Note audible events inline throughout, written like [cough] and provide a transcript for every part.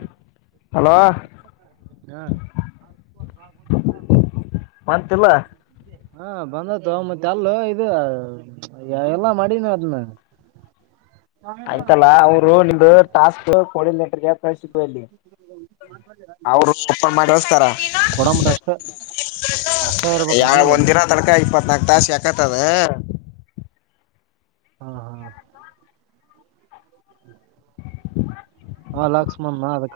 ಹಾ ಹಲೋ ಹ ಭಾಗಾವ ಮಂತಿಲ್ಲ ಹಾ ಬಂದತ್ತುು ಮತ್ತೆ ಅಲ್ಲ ಇದು ಎಲ್ಲಾ ಮಾಡಿನಿ ಅದ್ನ್ನ ಆಯ್ತಲ್ಲ ಅವರು ನಿಮ್ದು ಟಾಸ್ಕ್ ಕೋಡಿ ಲಟ್ರಗೆ ಕ ಎಲ್ಲಿ ಅವರು ಅಪ್ಪ ಮಾಡಿಸ್ತಾರ ಕೊಡಂಬಟ ಅಷ್ಟೇ ಯಾವ ಒಂದ ದಿನ ತಡ್ಕ ಇಪ್ಪತ್ನಾಕ್ ತಾಸ ಯಕತ್ತದ ಹಾ ಹಾ ಹ ಹಾ ಲಕ್ಷ್ಮಣ್ಣ ಅದಕ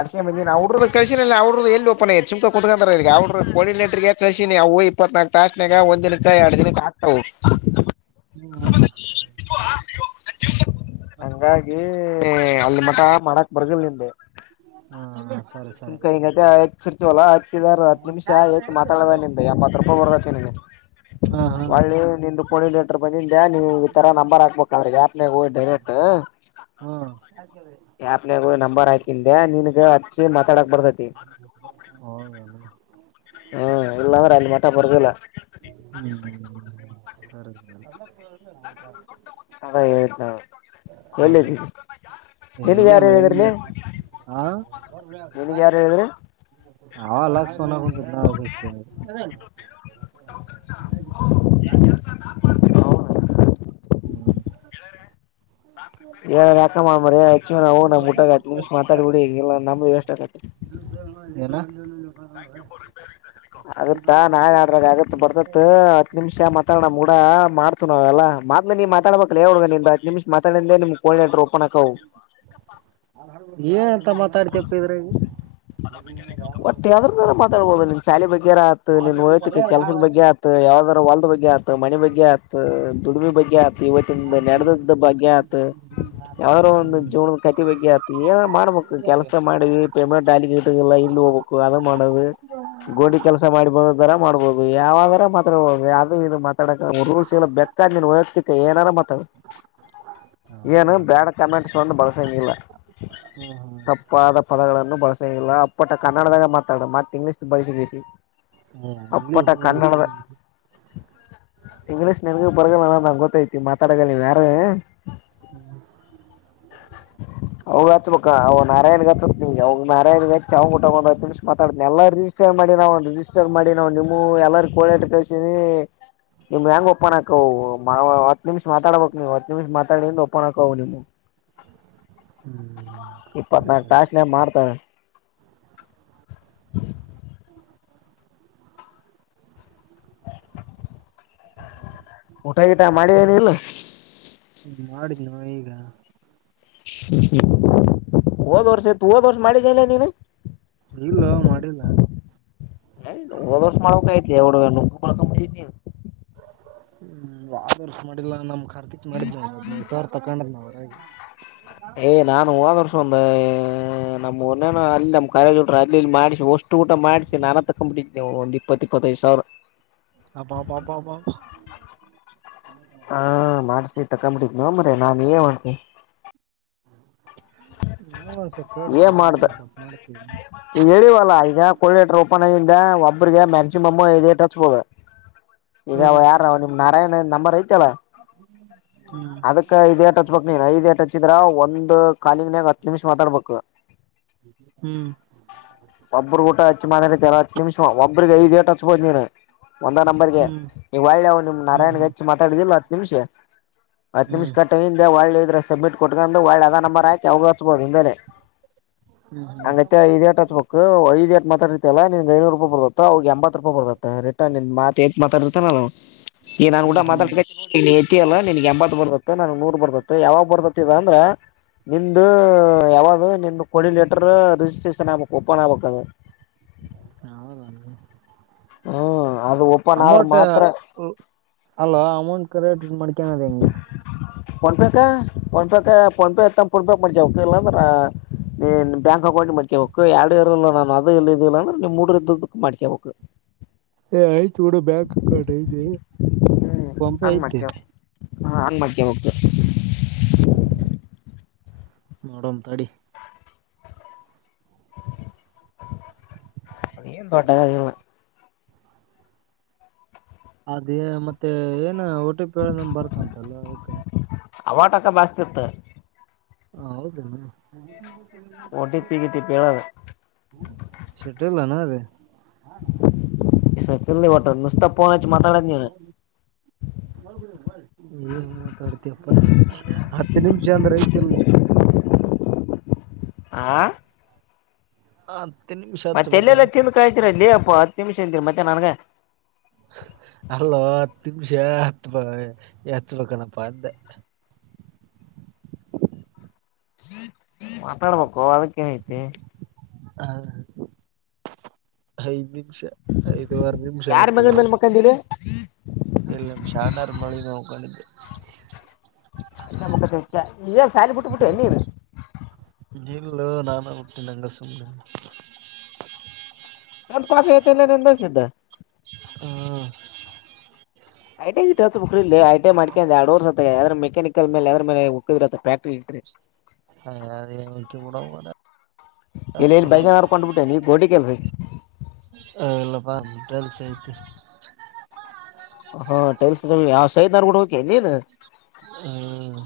ಅರ್ ಅವ್ರದ್ದ ಕಳಸಿನ ಅವ್ರದ್ದ ಎಲ್ಲ ಪಪ ಚುಮಕ ಕುತ್ಕೊಂಡ ಅವ್ರರು ಕಡಿನೇಟ್ರಿಗೆ ಕಳಸಿನವು ಇಪ್ಪತ್ನಾಲ್ಕು ತಶಣಾಗ ಒಂದ್ನಕ್ಕೆ ಎರಡು ದಿನಕ್ಕೆ ಆಕ್ತವು ಹ್ಮ ಹ್ಮ ಹಂಗಾಗಿ ಅಲ್ಲಿ ಮಠ ಮಾಡಾಕ್ ಬರ್ದಿಲ್ಲ ನಿದೆ ಹ್ಮ ಮ ಕ ಆ ಸರ್ಚಲ ಹ ನಿಮಿಷ ಐತಿ ಮಾತಾಡದ ನಿದ ಎಂಬತ್ ರೂಪಾಯಿ ಬರ್ದತ್ತತಿ ನಿನಗೆ ಹಾ ಹಾ ಒಳ್ಳೆ ನಿಂದು ಕೋಟರ್ ಬಂದಿಂದೆ ನೀವು ಈ ತರ ನಂಬರ್ ಹಾಕ್ಬೇಕ ಅಂದ್ರ ಯ ಡಟ್ ಹಾ ಆಪ್ನಾಗ ನಂಬರ್ ಹಾಕೆ ನಿನ್ಗ ಮಾತಾಡಕ್ ಬರ್ತೈತಿ ಹೌದನ ಹ್ಮ್ ಇಲ್ಲ ಮ್ರ ಅಲ್ಲಿ ಮಟ ಪಡದಿಲ್ಲ ಹ್ಮ್ ಸರಿ ಸ ಹ ಹೇಳ್ತ ಒಳ್ಳ ಎಲ್ಲ ಮಳಗ ಹ ನಿನ್ಗ ಯಾರು ಹೇಳಿದ್ರಿ ಹ ಲಕ್ಷ್ಮಣಗ ಹ್ಮ್ ಯಾಕಚ್ಚವು ನ ಮುಊಟಾಗ ನಿಮ ಮಾತಾಡ್ಬಿಡಿಲ್ಲ ನಮ್ದು ಎಷ್ಟ ಆರಿ ನಾ ಆಗತ್ತಾ ನಾ ಆಡ್ರಾಗ ಆಗತ್ ಬರ್ದತ್ ಹತ್ ನಿಮಿಷ ಮಾತಾಡಣ ಮೂಡ ಮಾಡ್ತು ನಾವ ಎಲ್ಲ ನೀವು ಮಾತಾಬೇಕಲ ಹುಗ ನಿ ನಿಮ್ ಮಾತಾಡೆ ನಿಮ ಕೋಳಟ ರಓಪಣಕ್ಕ ಎಂತ ಮಾತಾಡ್ತಪ್ಪ ಇದ್ರ ಬೋದು ನಿನ್ ಶಾಲಿ ಬಗ್ಗೆರ ಆತು ನಿನ್ ಹೋಯ್ತಕ್ಕೆ ಕೆಲಸದ ಬಗ್ಗೆ ಆತ ಯಾವ್ದ ವಲ್ದ ಬಗ್ ಆಯತ ಮನೆ ಬಗ್ಗೆ ಆಯತು ದುಡಿಮಿ ಬಗ್ಗೆ ಆತ ಇವತ್ತಿಂದ ನೆಡೆದ್ದ ಬಗ್ಗೆ ಆತ ಯಾವಾರೋ ಒಂದು ಹ್ಮ್ ಜವನದ ಕಟ್ಟಿ ಬಗ್ಗೆ ಆತು ಏನ ಮಾಡ್ಬೇಕು ಕೆಲ್ಸ ಮಾಡಿ ಪೆಮೆ ಲಿಗೆ ಇಟ್ಟಲ್ಲ ಇಲ್ಲಿ ಹೋಗ್ಬೇಕು ಅದು ಮಾಡದು ಗೋಡಿ ಕೆಲಸ ಮಾಡಿ ಬಂದ ತರ ಮಾಡ್ಬೋದು ಯಾವಾಗ ಮಾತ ಯಾವ್ದದು ಇದು ಮಾತಾಡಕ ರೂಸ್ ಎಲ್ಲ ಬೆೇಕನ್ ಹಯತಿ ಏನಾರ ಮಾತಾ ಏನು ಹೌದಾ ಬ್ಯಾಡ್ ಕಮೆಂಟ್ಸ್ ಬಂದು ಬಳಸಂಗಿಲ್ಲ ಹ್ಮ್ ತಪ್ಪಾದ ಪದಗಳನ್ನು ಬಳಸಿಲ್ಲ ಅಪ್ಪಟ್ಟ ಕನ್ನಡದಾಗ ಮಾತಾಡ ಮತ್ತೆ ಇಂಗ್ಲೀಷ್ ಬಳಸಿದೀರಿ ಹ್ಮ್ ಏ ಇಂಗ್ಲೀಷ್ ಅಪ್ಪಾ ಇಂಗ್ಲೀಷ್ ಕನ್ನಡದ ಇಂಗ್ಲೀಷ್ ನನಗ ಬರಗ ನಂಗ ಗೊತ್ತೈತಿ ಮಾತಾಡಗಲ್ಲ ನೀ ಯಾರು ಹ್ಮ್ ಹೌದು ಹಚ್ಬೇಕು. ಕ ಅವ ನಾರಾಯಣ ಗ ಹಚ್ತಿನೀ ಅವ್ ನಾರಾಯಣ ಗ ಹಚ್ಚಿ ಅವನ್ ಕೂಟ ಹತ್ ನಿಮಿಷ ಮಾತಾಡತಿನಿ ಎಲ್ಲ ರಿಜಿಸ್ಟರ್ ಮಾಡಿ ನ. ರಿಜಿಸ್ಟರ ಮಾಡಿನೀ ನಿಮವು ಎಲ್ಲಾರ್ ಕೋಡಾಟ ಕಳಿಸಿನಿ. ನಿಮ್ ಹೆಂಗ ಒಪ್ಪನ್ ಹಾಕ ಮಾ ಹತ್ ನಿಮಿಷ ಮಾತಾಡ್ಬೇಕಕ್ ನೀವು ಹತ್ ನಿಮಿಷ ಮಾತಾಡಿಂದ ಒಪ್ಪನ್ ಹಾಕವು ನಿಮ್. [inaudible] [unintelligible] ಹ್ಮ್ ಸರಿ ಇಪ್ಪತ್ನಾಲ್ಕು ಸರಿ ಟಾಸ್ನಗ ಮಾಡ್ತಾರೆ. ಊಟಾಗಿಟಾ ಮಾಡಿ ಹೇನ ಇಲ್ಲ. ನ ಈಗ. ಹೊದು ವರ್ಷ ಇತ್ತು ಹೊದ್ ವರ್ಷ ಮಾಡಿದ ಎನ್ ಲೇ ನೀನು. ಇಲ್ಲೊ ಮಾಡಿಲ್ಲ. ಓದ್ ಮಾಡ್ಬೇಕಾಗಿತ್ತು ಲೇ ಹುಡ್ಗ ನೀನು. [inaudible] ಹ್ಮ್ ಹೊದ ವರ್ಸ್ ಮಾಡಿಲ್ಲ ನಮ್ ಕಾರ್ತಿಕ್ ಮಾಡಿದ ಒಂದ್ ಸಾವಿರ ತಕೊಂಡಲ್ ನ ಅವರ. ಹೇಯ್ ನಾನು ಹೊದ ವರ್ಷ ಒಂದ..... ನಮ್ಮನ ಅಲ್ಲಿ ನಮ್ಮ್ ಕಾಲೇಜೋರ ಅಲ್ಲಿ ಇಲ್ಲಿ ಮಾಡಿಸಿ ಒಷ್ಟು ಊಟ ಮಾಡಿಸಿ ನಾನ ತಕೊಂಡ್ಬಿಟ್ಟಿದ್ದೆ ನೀವು ಒಂದ ಇಪ್ಪತ್ತ ಇಪ್ಪತೈದು ಸಾವಿರ. ಸಾವಿರ. ಅಬ್ಬಬ್ಬಬ್ಬಬ್ಬ ಹಾ ಮಾಡ್ಸಿ ತಕಂಬಿಟ್ಟೀನೋ ಮರಾಯ ನಾನು ಎನ್ ಮಾಡತಿ. ನಮ್ಗು ಒಂದ್ ಸ್ವಲ್ಪ ಹೇಳ್ರಿ ಏನ್ ನಾ ಮಾಡ್ದ ಒಂದ್ ಸ್ವಲ್ಪ ಮಾಡ್ತೀವಿ. ಈಗ ಹೇಳಿವಲ್ಲಾ ಈಗ ಕೊಳ್ಳಟ್ರ ಓಪನ್. ಒಬ್ಬರಿಗೆ ಮ್ಯಾಕ್ಸಿಮಮ್ ಐದು ಏಟು ಹಚ್ಬೊದು. ಈಗ ಹ್ಮ್ ಯಾರ ನಿಮ್ ನಾರಾಯಣ ನಂಬರ್ ಐತಲ್ಲ. ಹ್ಮ್ ಅದಕ್ ಐದೇಟ್ ಹಚ್ಬೇಕು ನೀನು ಐದೇ ಟಚ್ ಹಚಿದ್ರ ಒಂದು ಕಾಲಿಂಗನ್ಯಾಗ ಹತ್ತು ನಿಮಿಷ್ ಮಾತಾಡ್ಬೇಕು. ಹ್ಮ್. ಒಬ್ಬರು ಊಟ ಹಚ್ಚಿ ಮಾತಾಡ್ತಾ ಅಲಾ ಹತ್ತು ನಿಮಿಷ್ ಒಬ್ಬ್ರಿಗೆ ಐದೇಟು ಹಚ್ಬೋದು ನೀನು. ಒಂದ ನಂಬರ್ಗೆ ಹ್ಮ್ ನೀ ವಳ್ಳಿ ನಿಮ್ ಹ್ಮ್ ಹ್ಮ್ ನಾರಾಯಣ್ಗೆ ಹ್ಮ್ ಹಚ್ಚ ಮಾತಾಡಿದಿಲ್ಲ ಹತ್ತು ನಿಮಿಷ. ಹತ್ತು ನಿಮಿಷ ಕಟ್ಟಿಂದೆ ಒಳ್ಳಿ ಇದ್ರ. ಸಬ್ಮಿಟ್ ಕೊಟ್ಕಂಡು ಒಳ್ಳೆ ಅದ ನಂಬರ್ ಹಾಕಿ ಅವ್ಗ ಹಚ್ಬೋದು ಹಿಂದೆಲೆ. ಹ್ಮ ಹ್ಮ. ಐದು ಎಟ್ ಮಾತಾಡ್ತಲ್ಲ ನಿನ್ ಐನೂರು ರೂಪಾಯ ಬರ್ತ್ತ ಅವಿಗೆ ಎಂಬತ್ತು ರೂಪಾಯ ಬದತ್ತ ರಿಟನ್ ನಿ ಮಾತ್. ಬತತ ನಲ್ಲಾಮ. [inaudible] ಈ ನಾನ್ ಗುಡಾ ಹ್ಮ್ ಮಾತಾಡ್ ಹ್ಮ್ ಎತ್ತ ಅಲ್ಲ ನಿನ್ಗ್ ಎಂಬತ್ ಬರ್ಬೇಕು ನನ್ಗ್ ನೂರ್ ಬರ್ಬೇಕು ಯಾವಾಗ್ ಬರ್ತತಿ ಅಂದ್ರೆ. ನಿಮ್ದ ಯಾವದು ನಿಮ್ದು ಕೊಳಿ ಲೆಟರ್ ರಿಜಿಸ್ಟ್ರೇಷನ್ ಆಗ್ಬಬೇಕು ಓಪನ್ ಆಗ್ಬಬೇಕ ಅದ. ಹೌದೇನು ಹ್ಮ್ ಅದು ಓಪನ್ ಆದ್ರ ಅಮೌಂಟ್ ಮಾತ್ರ ಹು. ಅಲ್ಲೋ ಅಮೌಂಟ್ ಕರೆಟ್ ಮಾಡ್ಕನದ ಹೆಂಗ. ಫೋನ್ಪೇೇಕ ಫೋನ್ಪೇಕ ಫೋನ್ಪೇ ಇತ್ತ ಫೋನ್ಪೇ ಮಾಡ್ಕೊಬೇಕು ಇಲ್ಲ ಅಂದ್ರ. ನೀ ಬ್ಯಾಂಕ್ ಅಕೌಂಟ್ ಮಾಡ್ಕೇಬೇಕು ಎರಡು ಇರಲ್ಲ ನಾನು ಅದು ಇಲ್ಲ ಇದಿಲ್ಲ ನಿಮ್ ಹುಡ್ಗರ್ ಇದ್ದದಕ್ಕ ಮಾಡ್ಕೇಬೇಕು. [unintelligible] ಏ ಆಯ್ತ ಬಿಡ್ ಬ್ಯಾಂಕ್ ಅಕೌಂಟ್ ಐತೆ ಫೋನ್ಪೇ ಆಯ್ತಿ. ಹಾ ಅನ್ ಮಾಡ್ಕಬೇಕು. ಹ್ಮ್ ನೋಡಮ್ ತಡಿ. ಏನು ದೊಡ್ ಆಗದಿಲ್ಲ. ಅದೇ ಮತ್ತೆ ಏನ್ ಒ ಟಿ ಪಿ ಹೇಳ ನಂಬರ್ ಬರ್ತಂತಲ್ಲ ಅದಕ. ಹವಟಕ ಬಾಸ್ತಿ ಇತ್ತು. ಹ ಹೌದೇನು. ಓಟಿಪಿ ಗಿಟಿಪಿ ಹೇಳದು. ಹಾ. [inaudible] [inaudible] ಮಾತಾಡುದು ನೀನು. ಏನ್ ಮಾತಡ್ತಿ ಯಪ್ಪ ಹತ್ತು ನಿಮಿಷ ಅಂದ್ರೆ. ತಿಲ್ಲೊ. ಹಾ. ಹ. ಮತ್ತ ಎಲ್ಲೆಲ್ಲೆ ತಿಂದು ಕಾಯ್ತೀರಲ್ಲೆ ಅಪ್ಪ ಹತ್ ನಿಮಿಷ ಇದ್ದೀರಿ ಮತ್ತೆ ನನ್ಗ. ಅಲ್ಲೋ ಹತ್ತು ನಿಮಿಷ ಹತ್ ಬ ಹಚ್ಬೇಕಲಂತ ಅಂದ್ಯ. [inaudible] ಮಾತಾಡ್ಬೇಕೊ ಅದಕ್ಕೇನಐತಿ. ಹ ಹೈದೀ ಷ ಐದುವರ ನಿಮಿಷ ಯಾರ ಆತ್ ಮಗಳ ಮೇಲೆ ಇವಗ್. ಮಕ್ಕಂದಿಲಿ ಕಂಡಿದ್ದೆ. ಇಸ್ಟ ಮಕೋತಿ ಇಸ್ಟ ಏ ಸಾಲಿ ಬುಟ್ಟಬುಟ್ಟಿ ಎನ್ ನೀನ್. ಇಲ್ಲೋ ನಾನಾ ಬಿಟ್ಟಿಲ ಹಂಗ್ ಸುಮ್ನೆ. [unintelligible] ಇಲ್ಲ ನಿಂದ ಸಿದ್ಧ. ಹ್ಮ ಐಟ್ಯ ಗಿಟ್ಯಾ ಹಚ್ಚಬೇಕಿಲ್ಲೆ ಐಟ್ಯ ಮಾಡ್ಕ್ಯಾಂಡ್ ಎರಡ್ ವರ್ಷ. ತ ಯಾದ್ರ ಮೆಕ್ಯಾನಿಕಲ್ ಮೇಲದ್ರ ಮೇಲೆ ಹೊಕ್ಕಿರ್ ಆತ್ ಫ್ಯಾಕ್ಟರಿ ಗಿಟ್ರೀ. ಹಾ ಅದೇನ್ ಹೊಕ್ಕಿ ಬಿಡೋ ಮಾರಾಯ. ಇಲ್ಲ ಇಲ್ಲ ಬೈಗನ್ಕೊಂಡ್ಬಿಟ್ಟೆ ನೀ [unintelligible] ಏ ಇಲ್ಲಪ್ಪ ಮುಟ್ಟಲ್ ಸೈತ. ಹಾ ಟೈಲ್ಸ್ಗಳ ಯಾ ಸೈದನಾರ್ ಬುಡಬೇಕ್ ಎನ್ ನೀನ. ಹ್ಮ್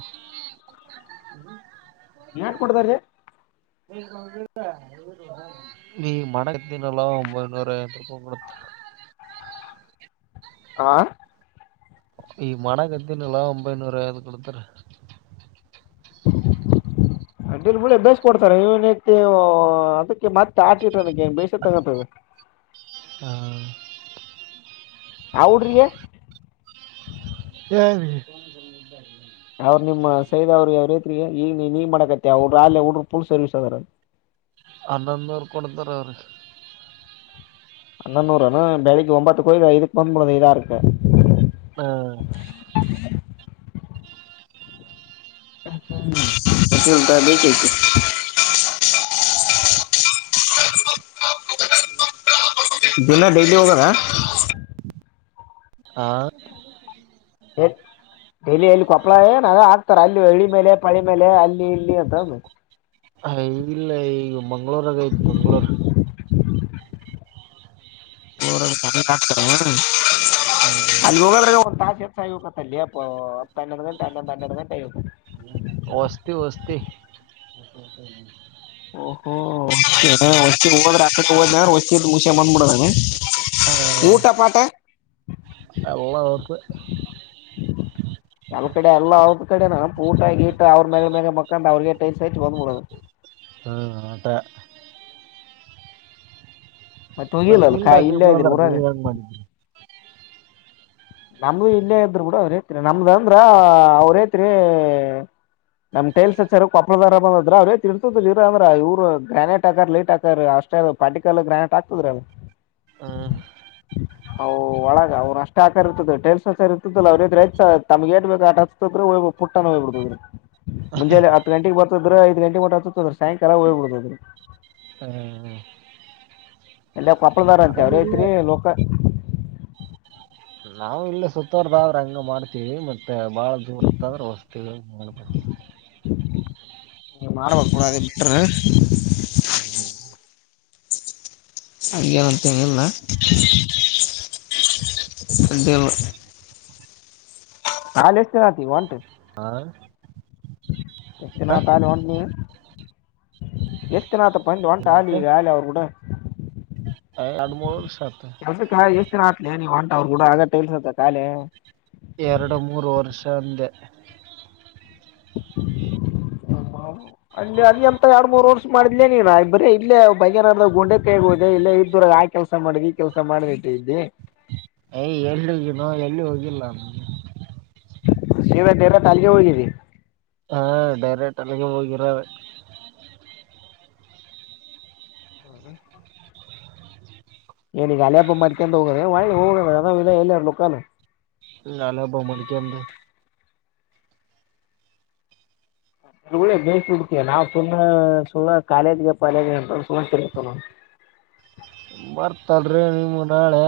ಯಾನ್ ಕೊಡ್ತಾರಿ. ಈಗ ಮಾಡತಿನಲ್ಲೂ ಒಂಬೈನೂರ ಐವತ್ ರೂಪಾಯಿ ಕೊಡ್ತಾರ. ಹ ಈಗ್ ಮಾಡಗತಿನಲ್ಲೊ ಒಂಬೈನೂರ ಐವತ್ ಕೊಡ್ತಾರ. ಅಡ್ಡಿ ಇಲ್ ಬುಳೆ ಬೇಸಿ ಕೊಡ್ತಾರೆ ಇವನ್ [unintelligible] ಅದಕ್ ಕೆ ಮತ್ತ ಆಟ ಇಟ್ ಅನಕೆ ಬೇಷ ತಗಂತರ ಬಿಡ್. ಹಾ ಆ ಹುಡ್ರಿಗೆ. ಯಾರ್ಗಿ ಅವ್ರ ನಿಮ್ಮ ಸೈದ ಅವ್ರ ಈಗ ಯಾವ್ರೈತ್ರಿಗೆ ಇಲ್ ನೀ ನೀ ಮಾಡಕತ್ತಿ ಅವ್ರ ಅಲ್ಯ ಹುಡುಗ್ರು ಪುರ್ ಸರ್ವಿಸ್ ಅದಾರ ಹನ್ನೊಂದು ನೂರ್ ಕೊಡ್ತಾರ ಅವ್ರ. ಹನ್ನೊಂದ ನೂರ್ ಅನ ಬೆಳಿಗ್ಗೆ ಒಬ್ಬಂತಕ್ಕ ಹೋಗಿ ಐದಕ್ ಬಂದ್ ಬುಡದ ಐದ್ ಆರಕ್ಕ. ಹ್ಮ ಹ್ಮ್ ಇಲ್ ದಂಡಿಕೇಸಿ. [inaudible] [unintelligible] ದಿನ ಡೈಲಿ ಹೋಗದ. ಹ ಎಲ್ ಡೈಲಿ ಎಲ್ ಕೊಪ್ಪಳ ಎನ್ ಎಲ್ಲಾ ಹಾಕ್ತರ ಅಲ್ ಇಲ್ಲು ಈಳಿ ಮೇಲೆ ಪಳಿ ಮೇಲೆ ಅಲ್ಲಿ ಇಲ್ಲಿ ಅಂತಂದ ಹ ಈಲ್ಲ ಈಗ ಮಂಗ್ಗಳೂರಾಗ ಐತಿ ಮಂಗ್ಗಳೂರ್. ಮಂಗಳೂರಾಗ ಅದ ಹಂಗ್ ಹಾಕ್ತಾರು ಹ್ಮ್ ಅಲ್ಲ ಹೋಗದ್ರಗ ಒಂದ್ ತಾಸ ಎತ್ತ ಆಗಿ ಹೊಕೈತಿ. ಅಲ್ಲಯಪ್ಪ ಅ [unintelligible] ಹ್ಮ್ ಹ್ ಓಹೋ ಹಿಂಗೇನ ಮತ್ತಿಗ್ ಹೋದ್ರ ಅಕಾಡಿಕ್ ಹೋದನ್ಯ ಅಂದ್ರ ವಶಿಪ್ ಮುಷ್ಯ ಬಂದ್ಬಿಡದಾನ. ಹ ಊಟ ಪಾಟ ಎಲ್ಲಾ ಹೋತ ಎಲ್ಲ ಕಡೆ ಎಲ್ಲ ಅವ್ರ ಕಡೆನ ಊಟ ಗೀಟ ಅವ್ರ ಮ್ಯಾಗ ಮ್ಯಾಗ ಮಕ್ಕಂದ ಅವ್ರಿಗೆ ಟೈಲ್ಸ್ ಹಚ್ಚಿ ಬಂದ್ಬಿಡೋದು ಹ ಆಟ. ಮತ್ತೆ ಹೋಗಿಲ್ಲ ಮತ್ತ ಅಲ್ ನಿಂದ ಕಾ ಹಾಕಕ ಇಲ್ಲೇ ಇದ್ರಿ ಬಂದಾರ ಊರಾಗ ನೀ ಹೆಂಗ ಬಂದಿ. ನಮ್ದು ಇಲ್ಲೆ ಇದ್ರ ಬುಡ ರೈತ್ರ ನಮ್ದ ಅಂದ್ರ ಅವ್ರೆ ತಿರೆ. ನಮ್ ಟೈಲ್ಸ್ ಹಚ್ಚರ ಕೊಪ್ಪಳದರ ಅದಾವ ಆದ್ರ ಅವ್ರೇ ತೀರ್ಸುದ ಇವ್ರ ಅದರ ಇವ್ರ ಗ್ರಾನೇಟ್ ಹಾಕರ ಲೈಟ್ ಹಾಕರ ಅಷ್ಟ ಅಷ್ಟ ಪಾಟಿಕಲ್ ಗ್ರ್ಯಾಂಟ್ ಆಕ್ತದ್ರಲ. ಹ ಒಳಗ ಅವ್ರ ಅಷ್ಟ ಇರ್ತದೆ ಟಲ್ಸ ಇರ್ತದಲ್ಲ ಅವ್ರ ತಮಗೆ ಎಟ್ ಬೇಕಾ ಆಟ ಪುಟ್ಟನ ಹೋಗ್ಬಡತದ ಮುಂಜಾನೆ ಹತ್ತು ಗಂಟೆಗೆ ಬರ್ತದ್ರ ಐದ ಗಂಟೆಗೆ ಹೊರಟಹೋಥದ ಸಾಯಂಕಾಲ ಹೋಗ್ಬ ಬಿಡಬಾವ್ಡು ಹ್ಮ ಎಲ್ಲ ಕೊಪ್ಪಳದಾರ ಅಂತೆ ಅವ್ರ ಹೆಸರಿ ಲೋಕ ನಾವು ಇಲ್ಲ ಸುತ್ತೋರ್ದ ಆದ್ರೆ ಹಂಗ ಮಾಡ್ತೀವಿ ಮತ್ತೆ ಬಾಳ ದುರಡ್ಕಾದ್ರೆ ಹೋಗ್ತೀವಿ [unintelligible] ನೀ ಮಾಡ್ಬೇಕು ಕೂಡ ಅದ ಬಿಟ್ರ [unintelligible] ಹಂಗೆ ಅಂತೇನಿಲ್ಲ ಹಂಗೆ ಅವ ಹಾಲು ಎಷ್ಟ [unintelligible] ಒಂಟು ಹಾ ಎಸ್ತಿನನಾಥ್ ಹಾಲ [unintelligible] ನೀ ಎಸ್ತಿನಾಥಪ್ಪಂದು ಹೊಂಟ ಹಾಲ ಈಗ ಹಾಲಿ ಅವರು ಕೂಡ ಆ ಅಡುಮೋಶಾನ್ ಎ ಎಷ್ಟ ದಿನ ಆತಿ ನೀವ ಅಂಟ ಅವ್ರು ಕೂಡ ಆಗ ಇಲ್ಸತ್ತ ಕಾಲೆ ಎರಡು ಮೂರು ವರ್ಷ ಅಂದೆ [inaudible] ಅಲ್ಲಿ ಅಲ್ಲಿಂತ ಎರಡ್ ಮೂರ್ ವರ್ಷ ಮಾಡಿದ್ಲೇ ನೀನ್ ಬರೀ ಇಲ್ಲೇ ಭಾಗ್ಯನಾರ್ದ್ಗ ಗುಂಡೆ ಕಾಯಗ ಹೋದೆ ಇ ಇದರಾಗ ಆ ಕೆಲ್ಸ ಮಾಡು ಈ ಕೆಲ್ಸ ಮಾಡದಿಟ್ಟ ಇದ್ದಿ ಏ ಎಲ್ಲಿದಿನೋ ಎಲ್ಲಿ ಹೋಗಿಲ್ಲ ಸೀದ ಡೈರೆಕ್ಟ್ ಅಲ್ಲಿಗೆ ಹೋಗಿದಿ ಹಾ ಡೈರೆಕ್ಟ್ ಅಲ್ಲಿಗೆ ಹೋಗಿರೆ ಹ್ಮ ನಿನಗ ಅಲ ಹಬ್ಬ ಮಾಡ್ಕೊಂಡ ಹೋಗೋದ ಹೋಗ ಅ ಇಲ್ಲ ಎಲ್ಲಾರ ಮುಕ್ಕನ ಇಲ್ ನಾನೊಬ್ಬ [unintelligible] ಇಲ್ಲೆ ಗೇಟ್ [unintelligible] ನಾವ್ ಸುಮ್ನೆ [unintelligible] ಕಾಲೇಜ್ಗೆ ಪಾಲೇಜ ಅಂತ ಸುಮ್ನೆ ತೀರ್ಗತೀರ್ಥನ್ವನು [inaudible] ಬರ್ತಲ್ರಿ ನಿಮ್ಮ ನಾಳೆ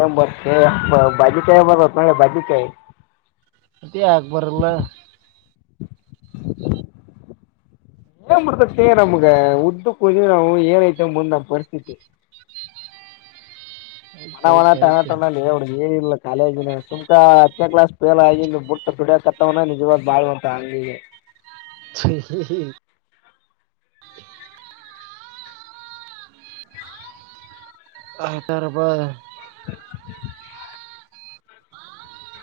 ಎ [unintelligible] ಭಾಜಿ ಕಾಯಿ ಬರ ಭಾಜಿ ಕಾಯಿ ಅದೇ ಯಾಕೆ ಬರಲ್ಲ [unintelligible] [unintelligible] ನಮಗೆ ಉದ್ದ ಕೊ ನಾವು ಏನಐತ ಮುಂದ ನಾ ಪರಿಸ್ಥಿತಿ [unintelligible] ಐತೆ ಐತೆ ಟನಾ ಐತೆ ಟನೇ ಲೆ ಏನಿಲ್ಲ ಕಾಲೇಜಿನ ಸುಮಕ ಹತ್ತನೇ ಕ್ಲಾಸ್ ಫೇಲ್ ಆಗಿ ಬುಟ್ಟ ದುಡಿಯಕತ್ತವನ ನಿಜವಾದ್ ಬಾಳುವಂತ ಹಂಗಿಗೆ [inaudible] [unintelligible] ಹಂತಾರ ಬಾ [unintelligible]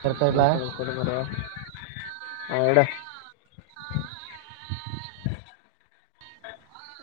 ಇರ್ತಾ ಮುಳ್ಳು ಇಲ್ಲ ತೇಗದ [unintelligible] ನಡಿ [unintelligible]